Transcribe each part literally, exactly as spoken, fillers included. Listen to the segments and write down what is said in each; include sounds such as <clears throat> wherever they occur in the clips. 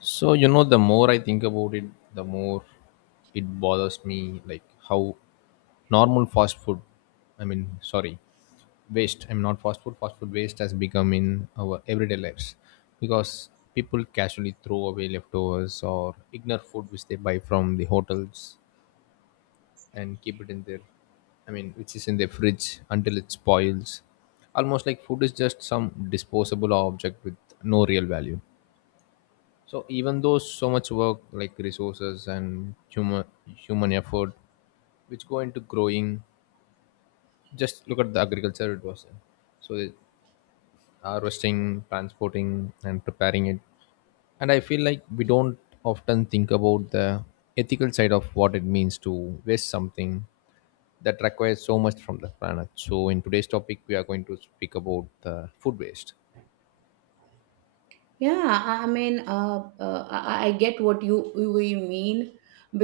So, you know, the more I think about it, the more it bothers me, like how normal fast food, I mean, sorry, waste, I mean, not fast food, fast food waste has become in our everyday lives because people casually throw away leftovers or ignore food which they buy from the hotels and keep it in their, I mean, which is in their fridge until it spoils. Almost like food is just some disposable object with no real value, so even though so much work, like resources and human human effort, which go into growing, just look at the agriculture it was in. So it- Harvesting, transporting, and preparing it. And I feel like we don't often think about the ethical side of what it means to waste something that requires so much from the planet. So in today's topic, we are going to speak about the food waste. Yeah, I I mean, uh, uh, I I- get what you you you mean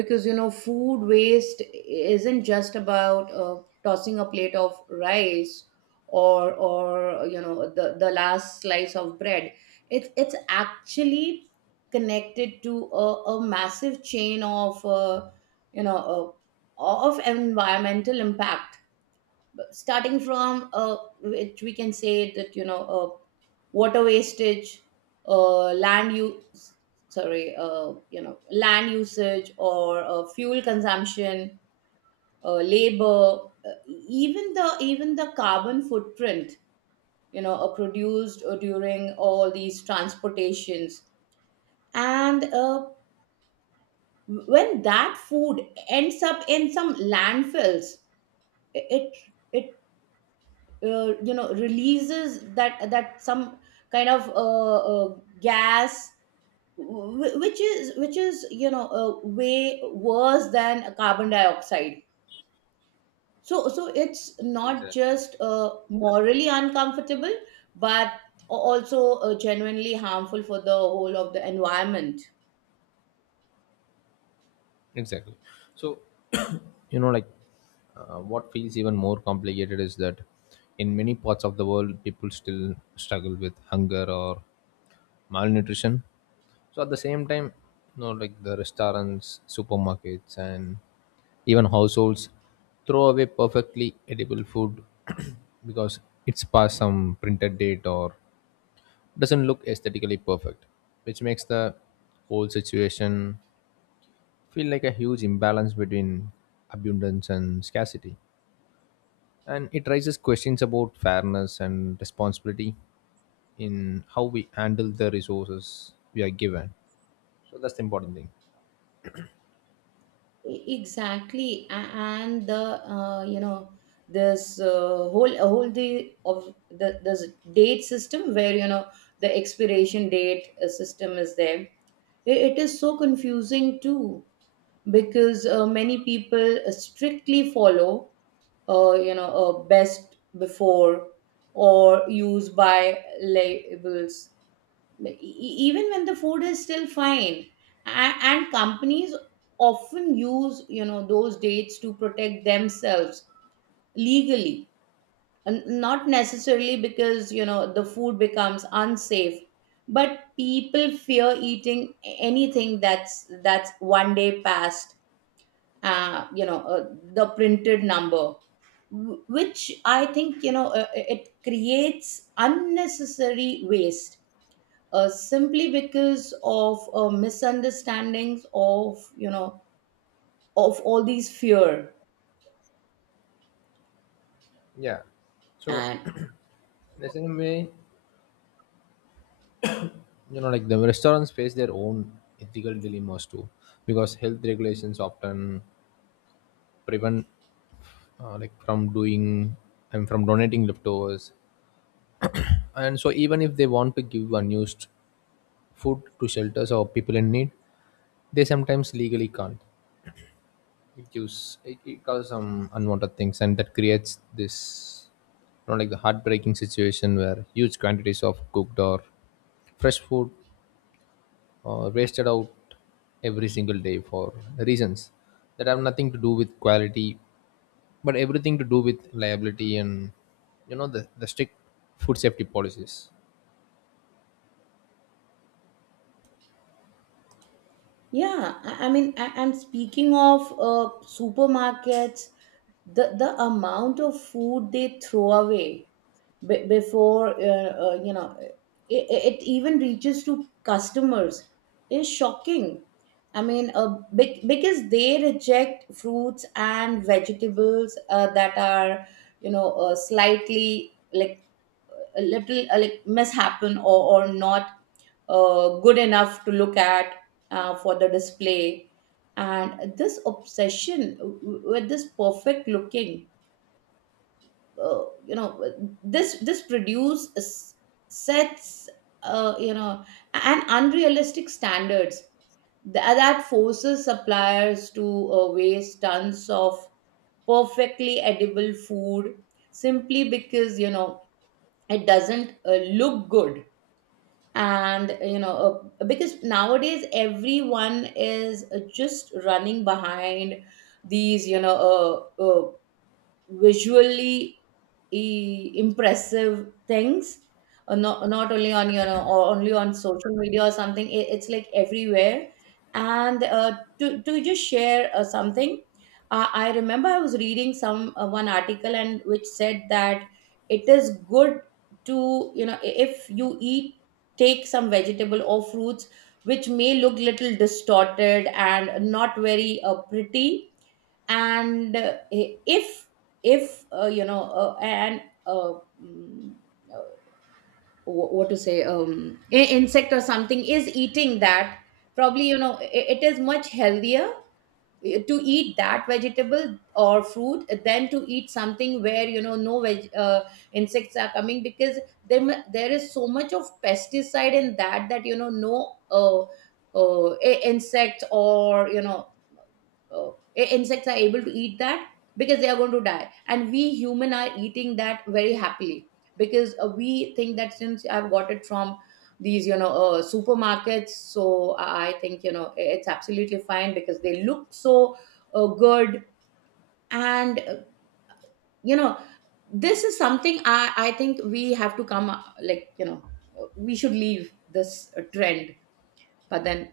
because you know, food waste isn't just about uh, tossing a plate of rice or or you know the the last slice of bread. It's it's actually connected to a, a massive chain of uh, you know uh, of environmental impact starting from uh, which we can say that you know uh, water wastage, uh, land use, sorry, uh, you know land usage, or uh, fuel consumption, uh, labor, uh, even the even the carbon footprint you know uh, produced uh, during all these transportations. And uh, when that food ends up in some landfills, it it uh, you know releases that that some kind of uh, uh, gas, wh- which is which is you know uh, way worse than carbon dioxide. So so it's not Exactly. just uh, morally uncomfortable, but a- also uh, genuinely harmful for the whole of the environment. Exactly. So, you know, like uh, what feels even more complicated is that in many parts of the world people still struggle with hunger or malnutrition, so at the same time, you know, like the restaurants, supermarkets, and even households throw away perfectly edible food <clears throat> because it's past some printed date or doesn't look aesthetically perfect, which makes the whole situation feel like a huge imbalance between abundance and scarcity, and it raises questions about fairness and responsibility in how we handle the resources we are given. So that's the important thing. E- exactly A- and the uh, you know this uh, whole a whole the of the this date system, where you know the expiration date uh, system is there, I- it is so confusing too, because uh, many people uh, strictly follow uh, you know uh, "best before" or "use by" labels e- e- even when the food is still fine. And, and companies often use you know those dates to protect themselves legally, and not necessarily because you know the food becomes unsafe. But people fear eating anything that's that's one day past uh, you know uh, the printed number, wh- which I think you know uh, it creates unnecessary waste, uh, simply because of uh, misunderstandings, of you know of all these fear Yeah. So and. <clears throat> in the same way, you know, like the restaurants face their own ethical dilemmas too, because health regulations often prevent uh, like from doing and from donating leftovers, and so even if they want to give unused food to shelters or people in need, they sometimes legally can't. It gives it, it, causes some unwanted things, and that creates this, you know, like the heartbreaking situation where huge quantities of cooked or fresh food are wasted out every single day for reasons that have nothing to do with quality but everything to do with liability and, you know, the, the strict food safety policies. Yeah, I, I mean, I, and speaking of uh, supermarkets, the the amount of food they throw away b- before uh, uh, you know it, it even reaches to customers is shocking. I mean, uh, bec- because they reject fruits and vegetables uh, that are you know uh, slightly, like a little, uh, like mishappen, or, or not uh, good enough to look at uh, for the display. And this obsession w- w- with this perfect looking uh, you know this this produce, s- sets uh, you know an unrealistic standards Th- that forces suppliers to uh, waste tons of perfectly edible food, simply because you know it doesn't uh, look good. And you know uh, because nowadays everyone is uh, just running behind these you know uh, uh, visually e- impressive things, uh, not, not only on, you know or only on social media or something. It, it's like everywhere, and uh, to, to just share uh, something. uh, I remember I was reading some uh, one article, and which said that it is good to, you know i- if you eat, take some vegetable or fruits which may look little distorted and not very uh, pretty. And uh, if if uh, you know uh, and uh, mm, uh, wh- what to say, um i- insect or something is eating that, probably you know i- it is much healthier uh, to eat that vegetable or fruit than to eat something where you know no veg, uh, insects are coming, because there mu- there is so much of pesticide in that, that you know no, uh, uh, i- insects, or you know oh, i- insects are able to eat that, because they are going to die. And we human are eating that very happily, because uh, we think that since I've got it from these you know uh, supermarkets, so i I think you know i- it's absolutely fine, because they look so uh, good. And uh, you know this is something i i think we have to come uh, like you know uh, we should leave this uh, trend. But then,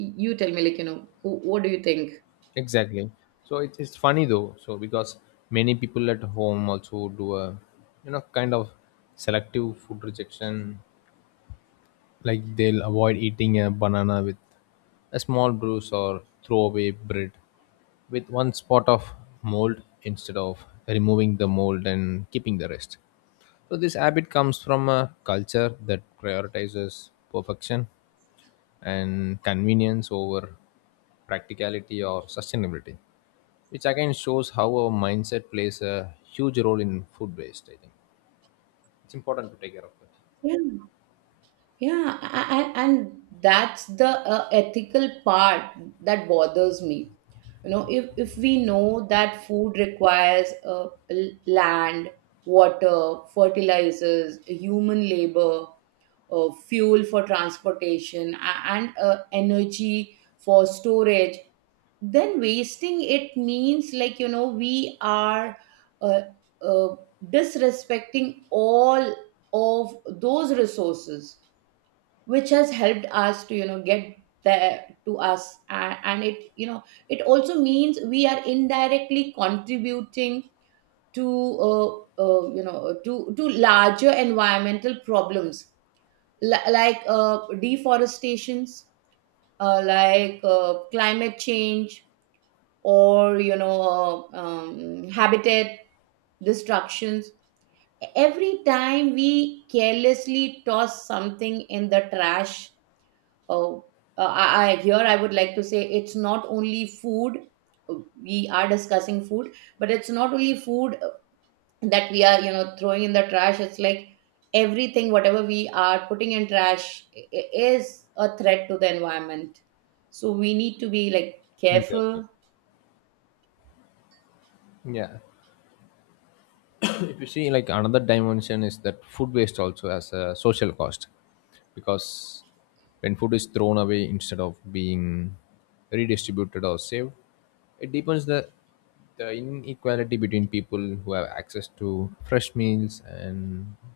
y- you tell me, like, you know wh- what do you think? Exactly. So it, it's funny though, so because many people at home also do a, you know, kind of selective food rejection, like they'll avoid eating a banana with a small bruise or throw away bread with one spot of mold instead of removing the mold and keeping the rest. So this habit comes from a culture that prioritizes perfection and convenience over practicality or sustainability, which again shows how our mindset plays a huge role in food waste. I think it's important to take care of that. Yeah. Yeah, and, and that's the uh, ethical part that bothers me. You know, if, if we know that food requires uh, l- land, water, fertilizers, human labor, uh, fuel for transportation, a- and uh, energy for storage, then wasting it means, like, you know, we are uh, uh, disrespecting all of those resources, which has helped us to, you know, get there to us. And, and it, you know, it also means we are indirectly contributing to uh, uh, you know to to larger environmental problems, li- like uh, deforestations, uh, like uh, climate change, or you know uh, um, habitat destructions, every time we carelessly toss something in the trash. Oh, uh, I, I here I would like to say, it's not only food. uh, We are discussing food, but it's not only food uh, that we are, you know, throwing in the trash. It's like everything, whatever we are putting in trash, i- i- is a threat to the environment. So we need to be, like, Exactly. careful. Yeah. <coughs> If you see, like, another dimension is that food waste also has a social cost, because when food is thrown away instead of being redistributed or saved, it deepens the the inequality between people who have access to fresh meals and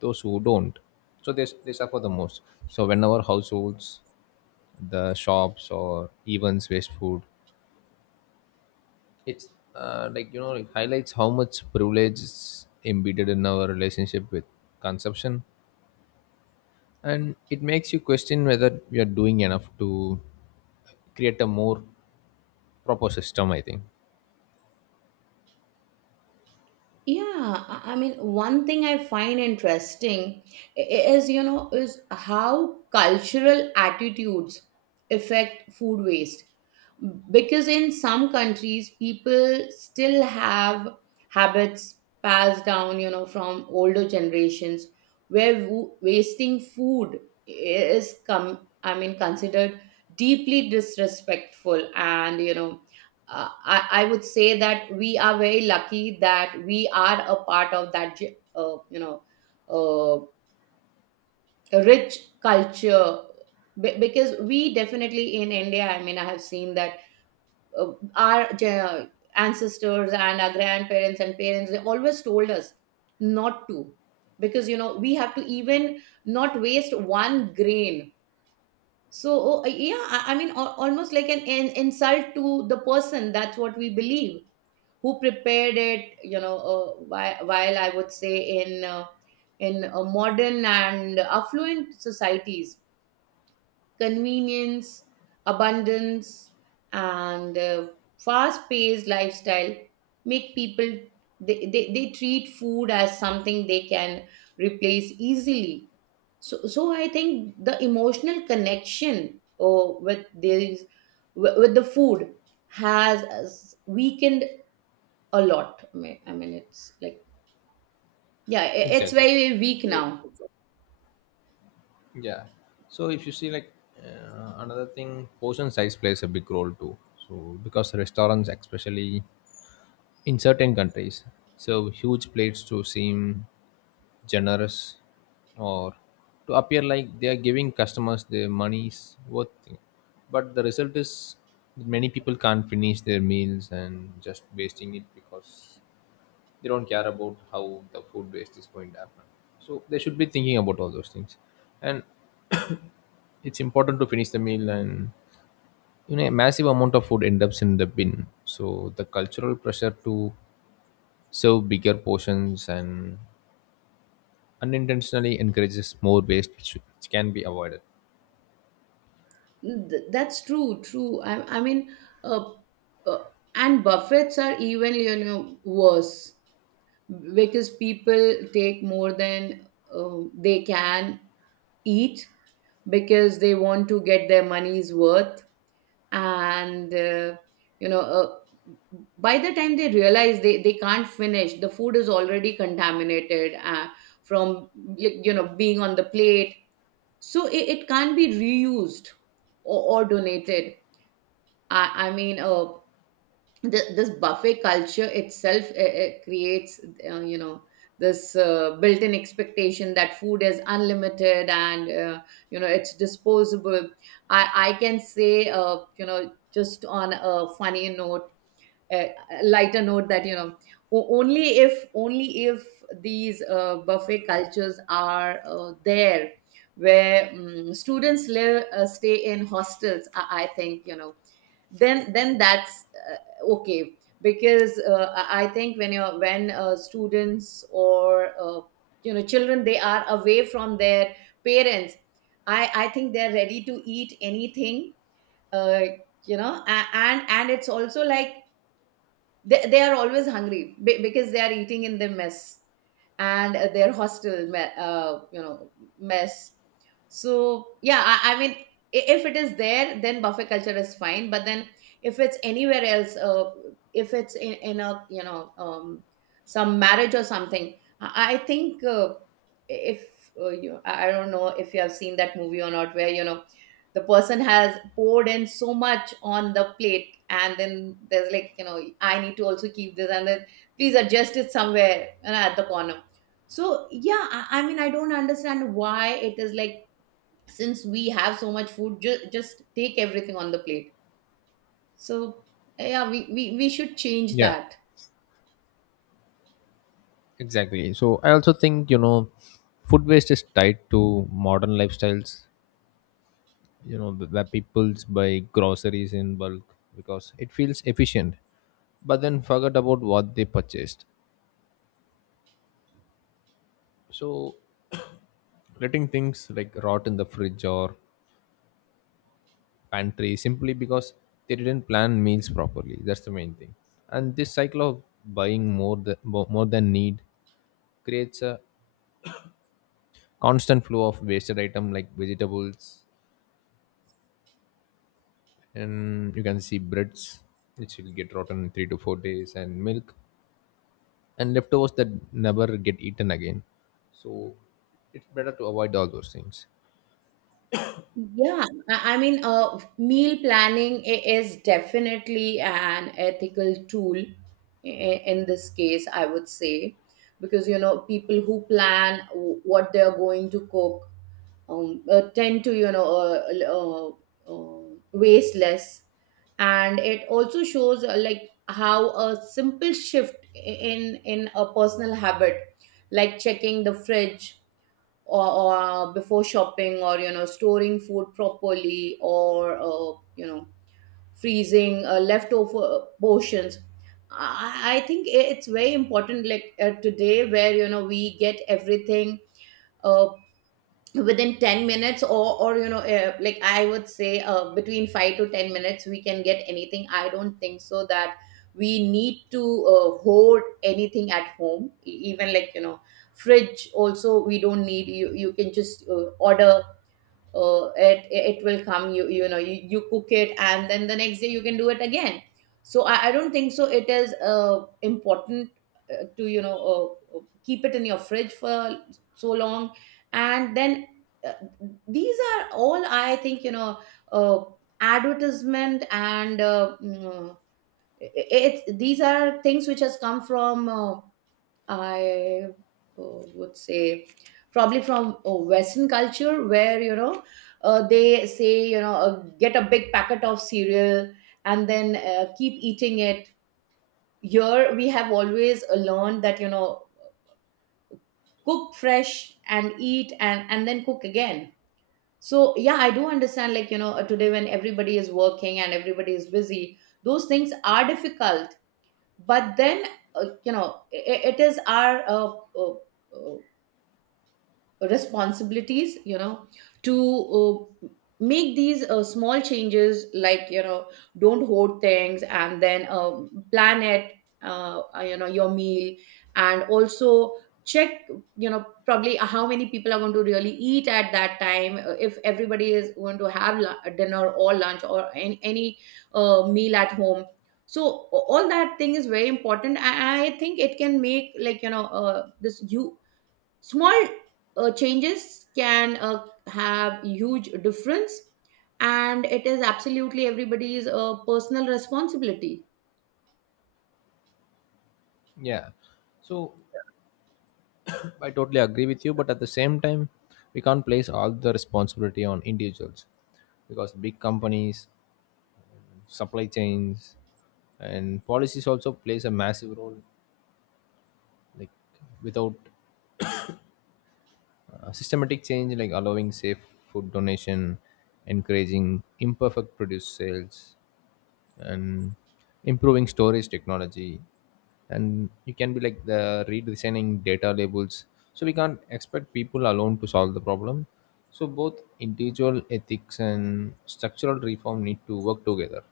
those who don't. So they, they suffer the most. So whenever households, the shops, or events waste food, it's, uh, like, you know, it highlights how much privilege is embedded in our relationship with consumption, and it makes you question whether we are doing enough to create a more proper system, I think. Yeah, I I mean, one thing I find interesting i- i- is, you know, is how cultural attitudes affect food waste. Because in some countries, people still have habits passed down, you know, from older generations, where wo- wasting food is come, I mean, considered deeply disrespectful, and, you know, uh, I, I would say that we are very lucky that we are a part of that ge- uh, you know uh, rich culture. Be- because we definitely, in India, I mean, I have seen that, uh, our ge- ancestors and our grandparents and parents, they always told us not to, because, you know, we have to even not waste one grain. So uh, yeah, i I mean, al- almost like an, an insult to the person, that's what we believe, who prepared it, you know. Uh, whi- while I would say, in uh, in uh, modern and affluent societies, convenience, abundance, and uh, fast paced lifestyle make people, they, they, they treat food as something they can replace easily. So so I think the emotional connection, oh, with these, with the food, has uh, weakened a lot. I mean, I mean, it's like, yeah, i- it's Exactly. very, very weak now. Yeah. So if you see, like, uh, another thing, portion size plays a big role too. So because restaurants, especially in certain countries, serve huge plates to seem generous or to appear like they are giving customers their money's worth. But the result is that many people can't finish their meals and just wasting it because they don't care about how the food waste is going to happen. So they should be thinking about all those things. And it's important to finish the meal, and you know, a massive amount of food end up in the bin. So the cultural pressure to serve bigger portions and unintentionally encourages more waste, which, which can be avoided. Th- That's true, true. I, I mean, uh, uh, and buffets are even, you know, worse, because people take more than uh, they can eat, because they want to get their money's worth. And uh, you know uh, by the time they realize, they, they can't, finish the food is already contaminated, uh, from, like, you know, being on the plate. So it, it can't be reused, or, or donated. I, I mean, uh, th- this buffet culture itself uh, uh, creates uh, you know this uh, built-in expectation that food is unlimited, and uh, you know it's disposable. I i can say, uh, you know just on a funny note, a a lighter note, that, you know, o- only if only if these uh, buffet cultures are uh, there where um, students live, uh, stay in hostels. I, I think, you know, then then that's uh, okay, because uh, i I think when you're, when uh, students or uh, you know children, they are away from their parents, i i think they're ready to eat anything. uh, you know a- and and it's also like, they, they are always hungry, be- because they are eating in the mess, and uh, their hostel me- uh, you know mess. So yeah, I, I mean, i- if it is there, then buffet culture is fine. But then, if it's anywhere else, uh, if it's in, in a, you know, um, some marriage or something, i, I think, uh, if uh, you, I I don't know if you have seen that movie or not, where, you know, the person has poured in so much on the plate, and then there's, like, you know, I need to also keep this, and then please adjust it somewhere, you know, at the corner. So yeah, I, I mean, I don't understand why it is like, since we have so much food, ju- just take everything on the plate. So yeah, we, we we should change Yeah, that. exactly. So I also think, you know, food waste is tied to modern lifestyles, you know, wh- where people buy groceries in bulk because it feels efficient, but then forget about what they purchased. So <coughs> <clears throat> letting things like rot in the fridge or pantry simply because they didn't plan meals properly. That's the main thing. And this cycle of buying more than more than need creates a constant flow of wasted item like vegetables, and you can see breads which will get rotten in three to four days, and milk and leftovers that never get eaten again. So it's better to avoid all those things. Yeah, I I mean, uh, meal planning i- is definitely an ethical tool i- in this case, I would say, because, you know, people who plan w- what they're going to cook um, uh, tend to, you know, uh, l- uh, uh, waste less. And it also shows uh, like how a simple shift i- in in a personal habit, like checking the fridge or, or before shopping, or you know, storing food properly, or uh, you know, freezing uh, leftover portions. I, I think it's very important, like uh, today where you know we get everything, uh, within ten minutes or or you know, uh, like I would say uh, between five to ten minutes we can get anything. I don't think so that we need to uh, hoard anything at home. E- even like you know, fridge also we don't need. You you can just uh, order, uh, it it will come, you you know, you, you cook it and then the next day you can do it again. So i, I don't think so it is uh, important uh, to, you know, uh, uh, keep it in your fridge for so long. And then uh, these are all, I think, you know, uh, advertisement. And uh, mm, uh, it, it these are things which has come from uh, I uh, would say probably from uh, Western culture, where you know, uh, they say, you know, uh, get a big packet of cereal and then uh, keep eating it. Here we have always uh, learned that you know, cook fresh and eat, and and then cook again. So yeah, I do understand, like you know, uh, today when everybody is working and everybody is busy, those things are difficult. But then uh, you know, i i- it is our uh, uh, uh, responsibilities, you know, to uh, make these uh, small changes, like you know, don't hoard things, and then uh, plan it, uh, uh, you know, your meal, and also check, you know, probably how many people are going to really eat at that time, uh, if everybody is going to have lu- dinner or lunch or any, any uh, meal at home. So a- all that thing is very important. i I think it can make, like you know, uh, this you small uh, changes can uh, have huge difference. And it is absolutely everybody's uh, personal responsibility. Yeah. So I totally agree with you, but at the same time, we can't place all the responsibility on individuals because big companies, supply chains, and policies also plays a massive role. Like without uh, systematic change, like allowing safe food donation, encouraging imperfect produce sales, and improving storage technology, and you can be like the redesigning data labels, so we can't expect people alone to solve the problem. So both individual ethics and structural reform need to work together.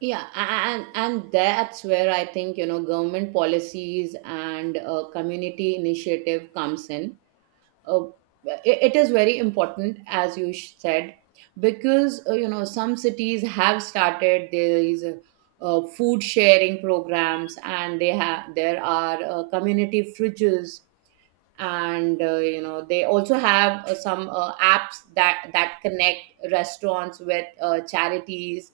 Yeah, and and that's where I think, you know, government policies and uh, community initiative comes in. Uh, it, it is very important, as you sh- said, because uh, you know, some cities have started these uh, food sharing programs, and they have there are uh, community fridges, and uh, you know, they also have uh, some uh, apps that that connect restaurants with uh, charities,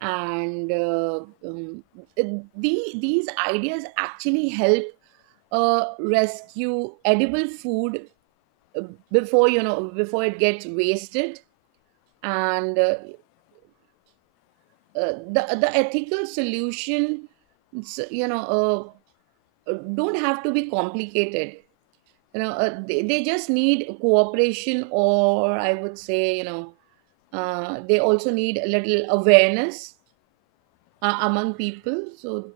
and uh, um, the, these ideas actually help uh, rescue edible food uh, before you know, before it gets wasted. And uh, uh, the the ethical solution, you know, uh, don't have to be complicated, you know, uh, they, they just need cooperation, or I would say, you know, uh, they also need a little awareness uh, among people. So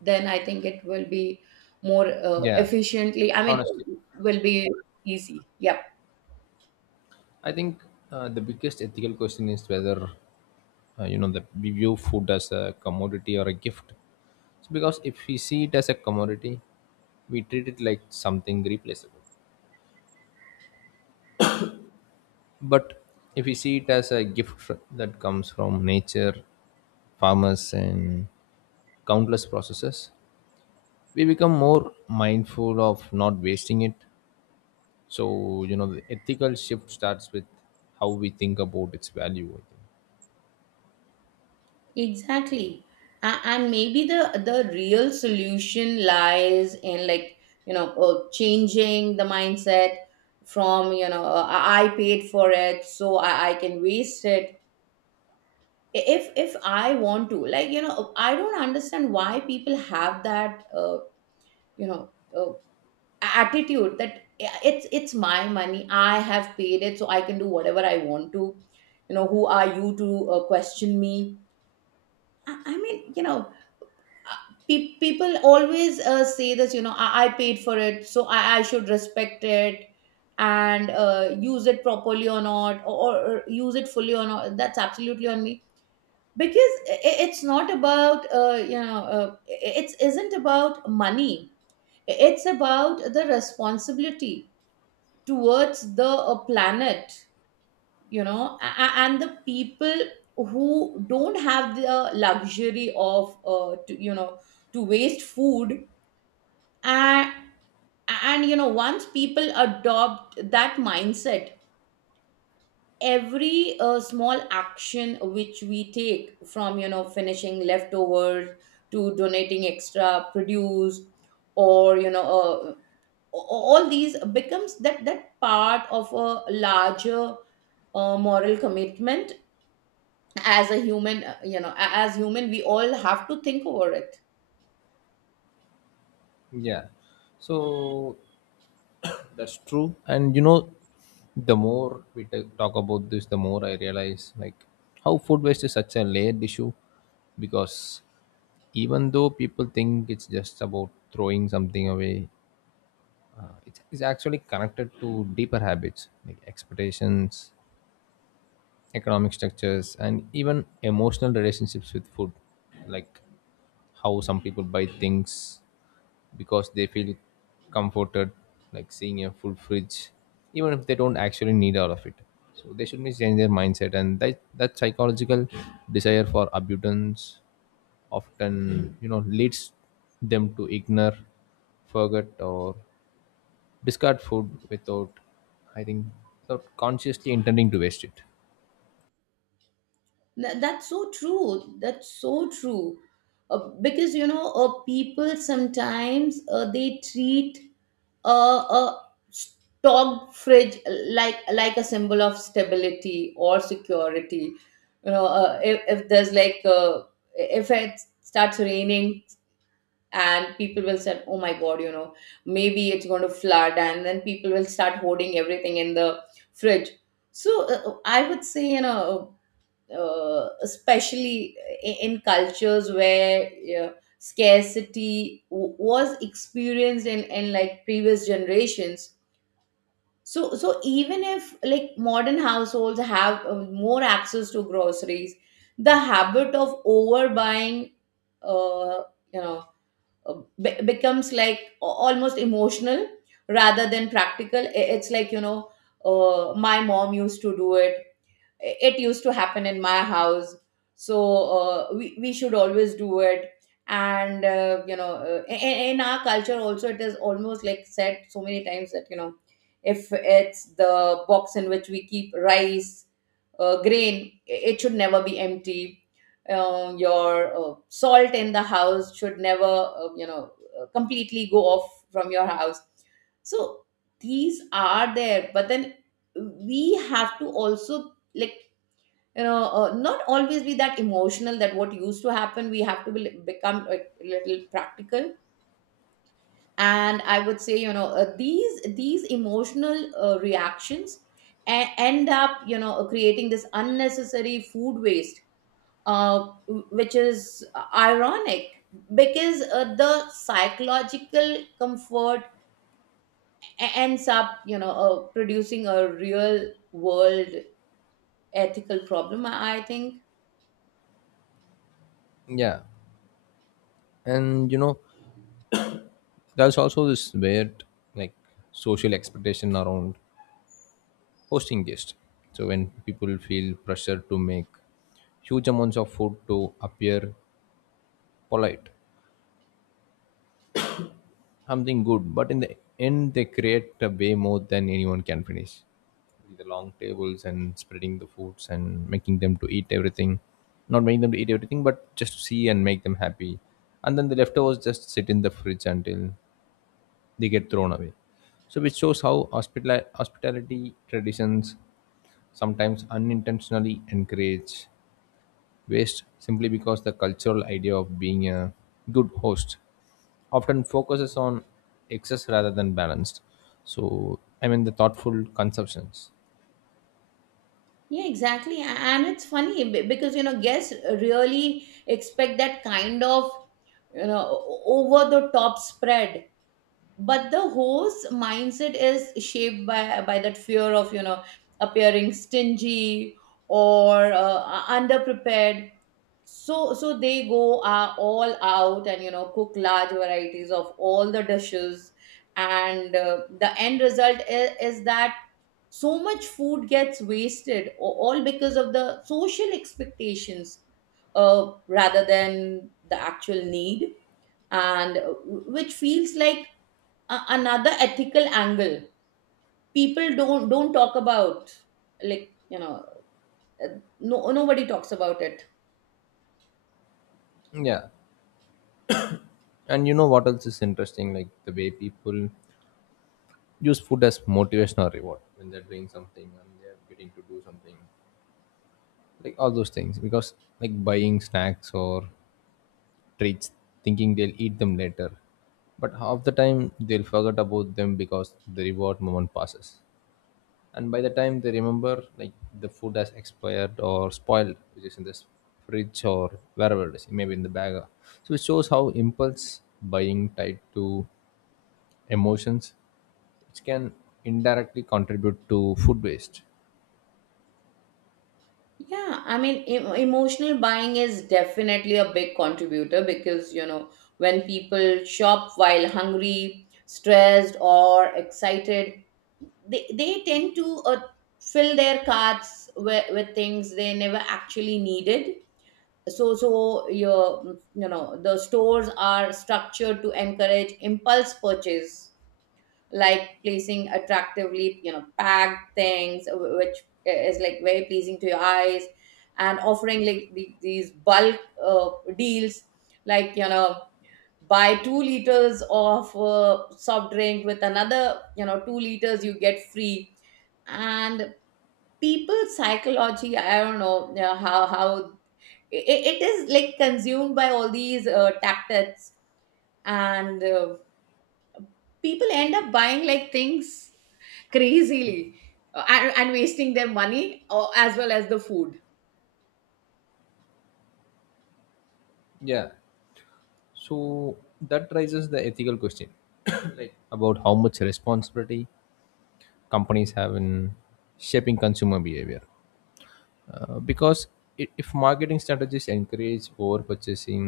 then I think it will be more uh, Yeah, efficiently, I mean, honestly, will be easy. Yep, I think uh, the biggest ethical question is whether uh, you know, that we view food as a commodity or a gift. So because if we see it as a commodity, we treat it like something replaceable. But if we see it as a gift fr- that comes from nature, farmers, and countless processes, we become more mindful of not wasting it. So, you know, the ethical shift starts with how we think about its value. I exactly. A- and maybe the the real solution lies in, like you know, uh, changing the mindset from, you know, uh, I I paid for it, so I, I can waste it if if I want to. Like you know, I don't understand why people have that uh, you know, uh, attitude that yeah, it's it's my money, I have paid it, so I can do whatever I want to. You know, who are you to uh, question me? I, I mean, you know, uh, pe- people always uh, say this, you know, I, I paid for it, so i, I should respect it and uh, use it properly or not, or, or use it fully or not, that's absolutely on me. Because i- it's not about uh, you know, uh, it isn't about money, it's about the responsibility towards the uh, planet, you know, a- a- and the people who don't have the luxury of uh, to, you know, to waste food. and and you know, once people adopt that mindset, every uh, small action which we take, from, you know, finishing leftovers to donating extra produce, or you know, uh, all these becomes that that part of a larger uh, moral commitment. As a human, uh, you know, a- as human, we all have to think over it. think. Yeah. So, that's true. And you know, the more we ta- talk about this, the more I realize, like, how food waste is such a layered issue, because even though people think it's just about throwing something away, uh, it's, it's actually connected to deeper habits like expectations, economic structures, and even emotional relationships with food, like how some people buy things because they feel comforted, like seeing a full fridge even if they don't actually need all of it. So they should be change their mindset, and that that psychological desire for abundance often, you know, leads them to ignore, forget, or discard food without, I think, without consciously intending to waste it. Th- that's so true, that's so true. Uh, because you know, uh, people sometimes uh, they treat a a stocked fridge like like a symbol of stability or security. You know, uh, if, if there's like uh, if it starts raining, and people will say, oh my god, you know, maybe it's going to flood, and then people will start hoarding everything in the fridge. So uh, uh, I would say, you know, uh, especially i- in cultures where uh, scarcity w- was experienced in, in like previous generations. So, so even if like modern households have uh, more access to groceries, the habit of overbuying, uh, you know, uh, be- becomes like a- almost emotional rather than practical. I- It's like you know, uh, my mom used to do it, it used to happen in my house, so uh, we, we should always do it. And uh, you know, uh, in, in our culture also, it is almost like said so many times that you know, if it's the box in which we keep rice uh, grain, i- it should never be empty. Uh, your uh, salt in the house should never uh, you know, uh, completely go off from your house. So these are there, but then we have to also, like you know, uh, not always be that emotional that what used to happen, we have to be, become like a little practical. And I would say, you know, uh, these these emotional uh, reactions e- end up, you know, uh, creating this unnecessary food waste, uh, which is ironic, because uh, the psychological comfort e- ends up, you know, uh, producing a real world ethical problem, I I think. Yeah, and you know, there's also this weird, like, social expectation around hosting guests. So when people feel pressure to make huge amounts of food to appear polite, something good, but in the end they create a way more than anyone can finish. The long tables and spreading the foods and making them to eat everything, not making them to eat everything, but just to see and make them happy. And then the leftovers just sit in the fridge until they get thrown away. So which shows how hospitali- hospitality traditions sometimes unintentionally encourage waste simply because the cultural idea of being a good host often focuses on excess rather than balanced. So, I mean, the thoughtful conceptions. Yeah, exactly. A- And it's funny be- because, you know, guests really expect that kind of, you know, over the top spread. But the host mindset is shaped by, by that fear of, you know, appearing stingy or uh, underprepared. So, so they go uh, all out and, you know, cook large varieties of all the dishes. And uh, the end result is, is that so much food gets wasted, a- all because of the social expectations uh, rather than the actual need. And uh, which feels like a- another ethical angle people don't don't talk about, like you know, uh, no, nobody talks about it. Yeah. And you know what else is interesting? Like the way people use food as motivation or reward when they're doing something and they're getting to do something. Like all those things. Because, like, buying snacks or treats, thinking they'll eat them later. But half the time, they'll forget about them because the reward moment passes. And by the time they remember, like, the food has expired or spoiled, which is in this fridge or wherever it is, maybe in the bag. So it shows how impulse buying tied to emotions, which can indirectly contribute to food waste. Yeah, I mean, em- emotional buying is definitely a big contributor, because you know, when people shop while hungry, stressed, or excited, they, they tend to uh, fill their carts with, with things they never actually needed. So so your, you know, the stores are structured to encourage impulse purchase, like placing attractively, you know, packed things, wh- which is like very pleasing to your eyes, and offering like the, these bulk uh, deals, like you know, buy two liters of uh, soft drink, with another, you know, two liters you get free. And people psychology, I don't know, you know, how how it, it is like consumed by all these uh, tactics. And uh, people end up buying like things crazily, uh, and, and wasting their money uh, as well as the food. Yeah. So that raises the ethical question <coughs> like about how much responsibility companies have in shaping consumer behavior, uh, because i- if marketing strategies encourage over purchasing,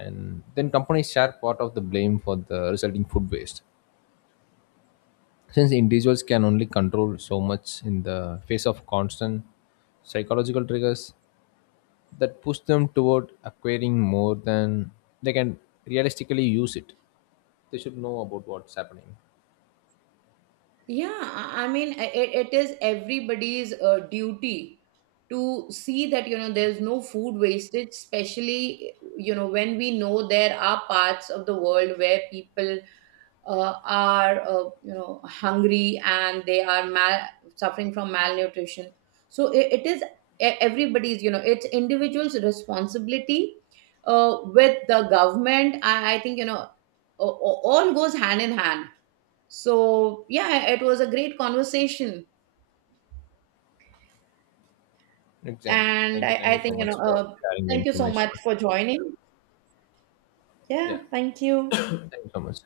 and then companies share part of the blame for the resulting food waste, since individuals can only control so much in the face of constant psychological triggers that push them toward acquiring more than they can realistically use it. They should know about what's happening. Yeah, i I mean, i- it, it is everybody's uh, duty to see that you know, there's no food wastage, especially you know when we know there are parts of the world where people uh, are uh, you know, hungry, and they are mal- suffering from malnutrition. So it, it is e- everybody's, you know, it's individuals responsibility, uh, with the government, I, I think, you know, a- a- all goes hand in hand. So yeah, it was a great conversation. Exactly. And Thank you. i, Thank you I so think, you much know, for uh, sharing the thank you so information. much for joining. Yeah, Yeah, thank you. thank you so much.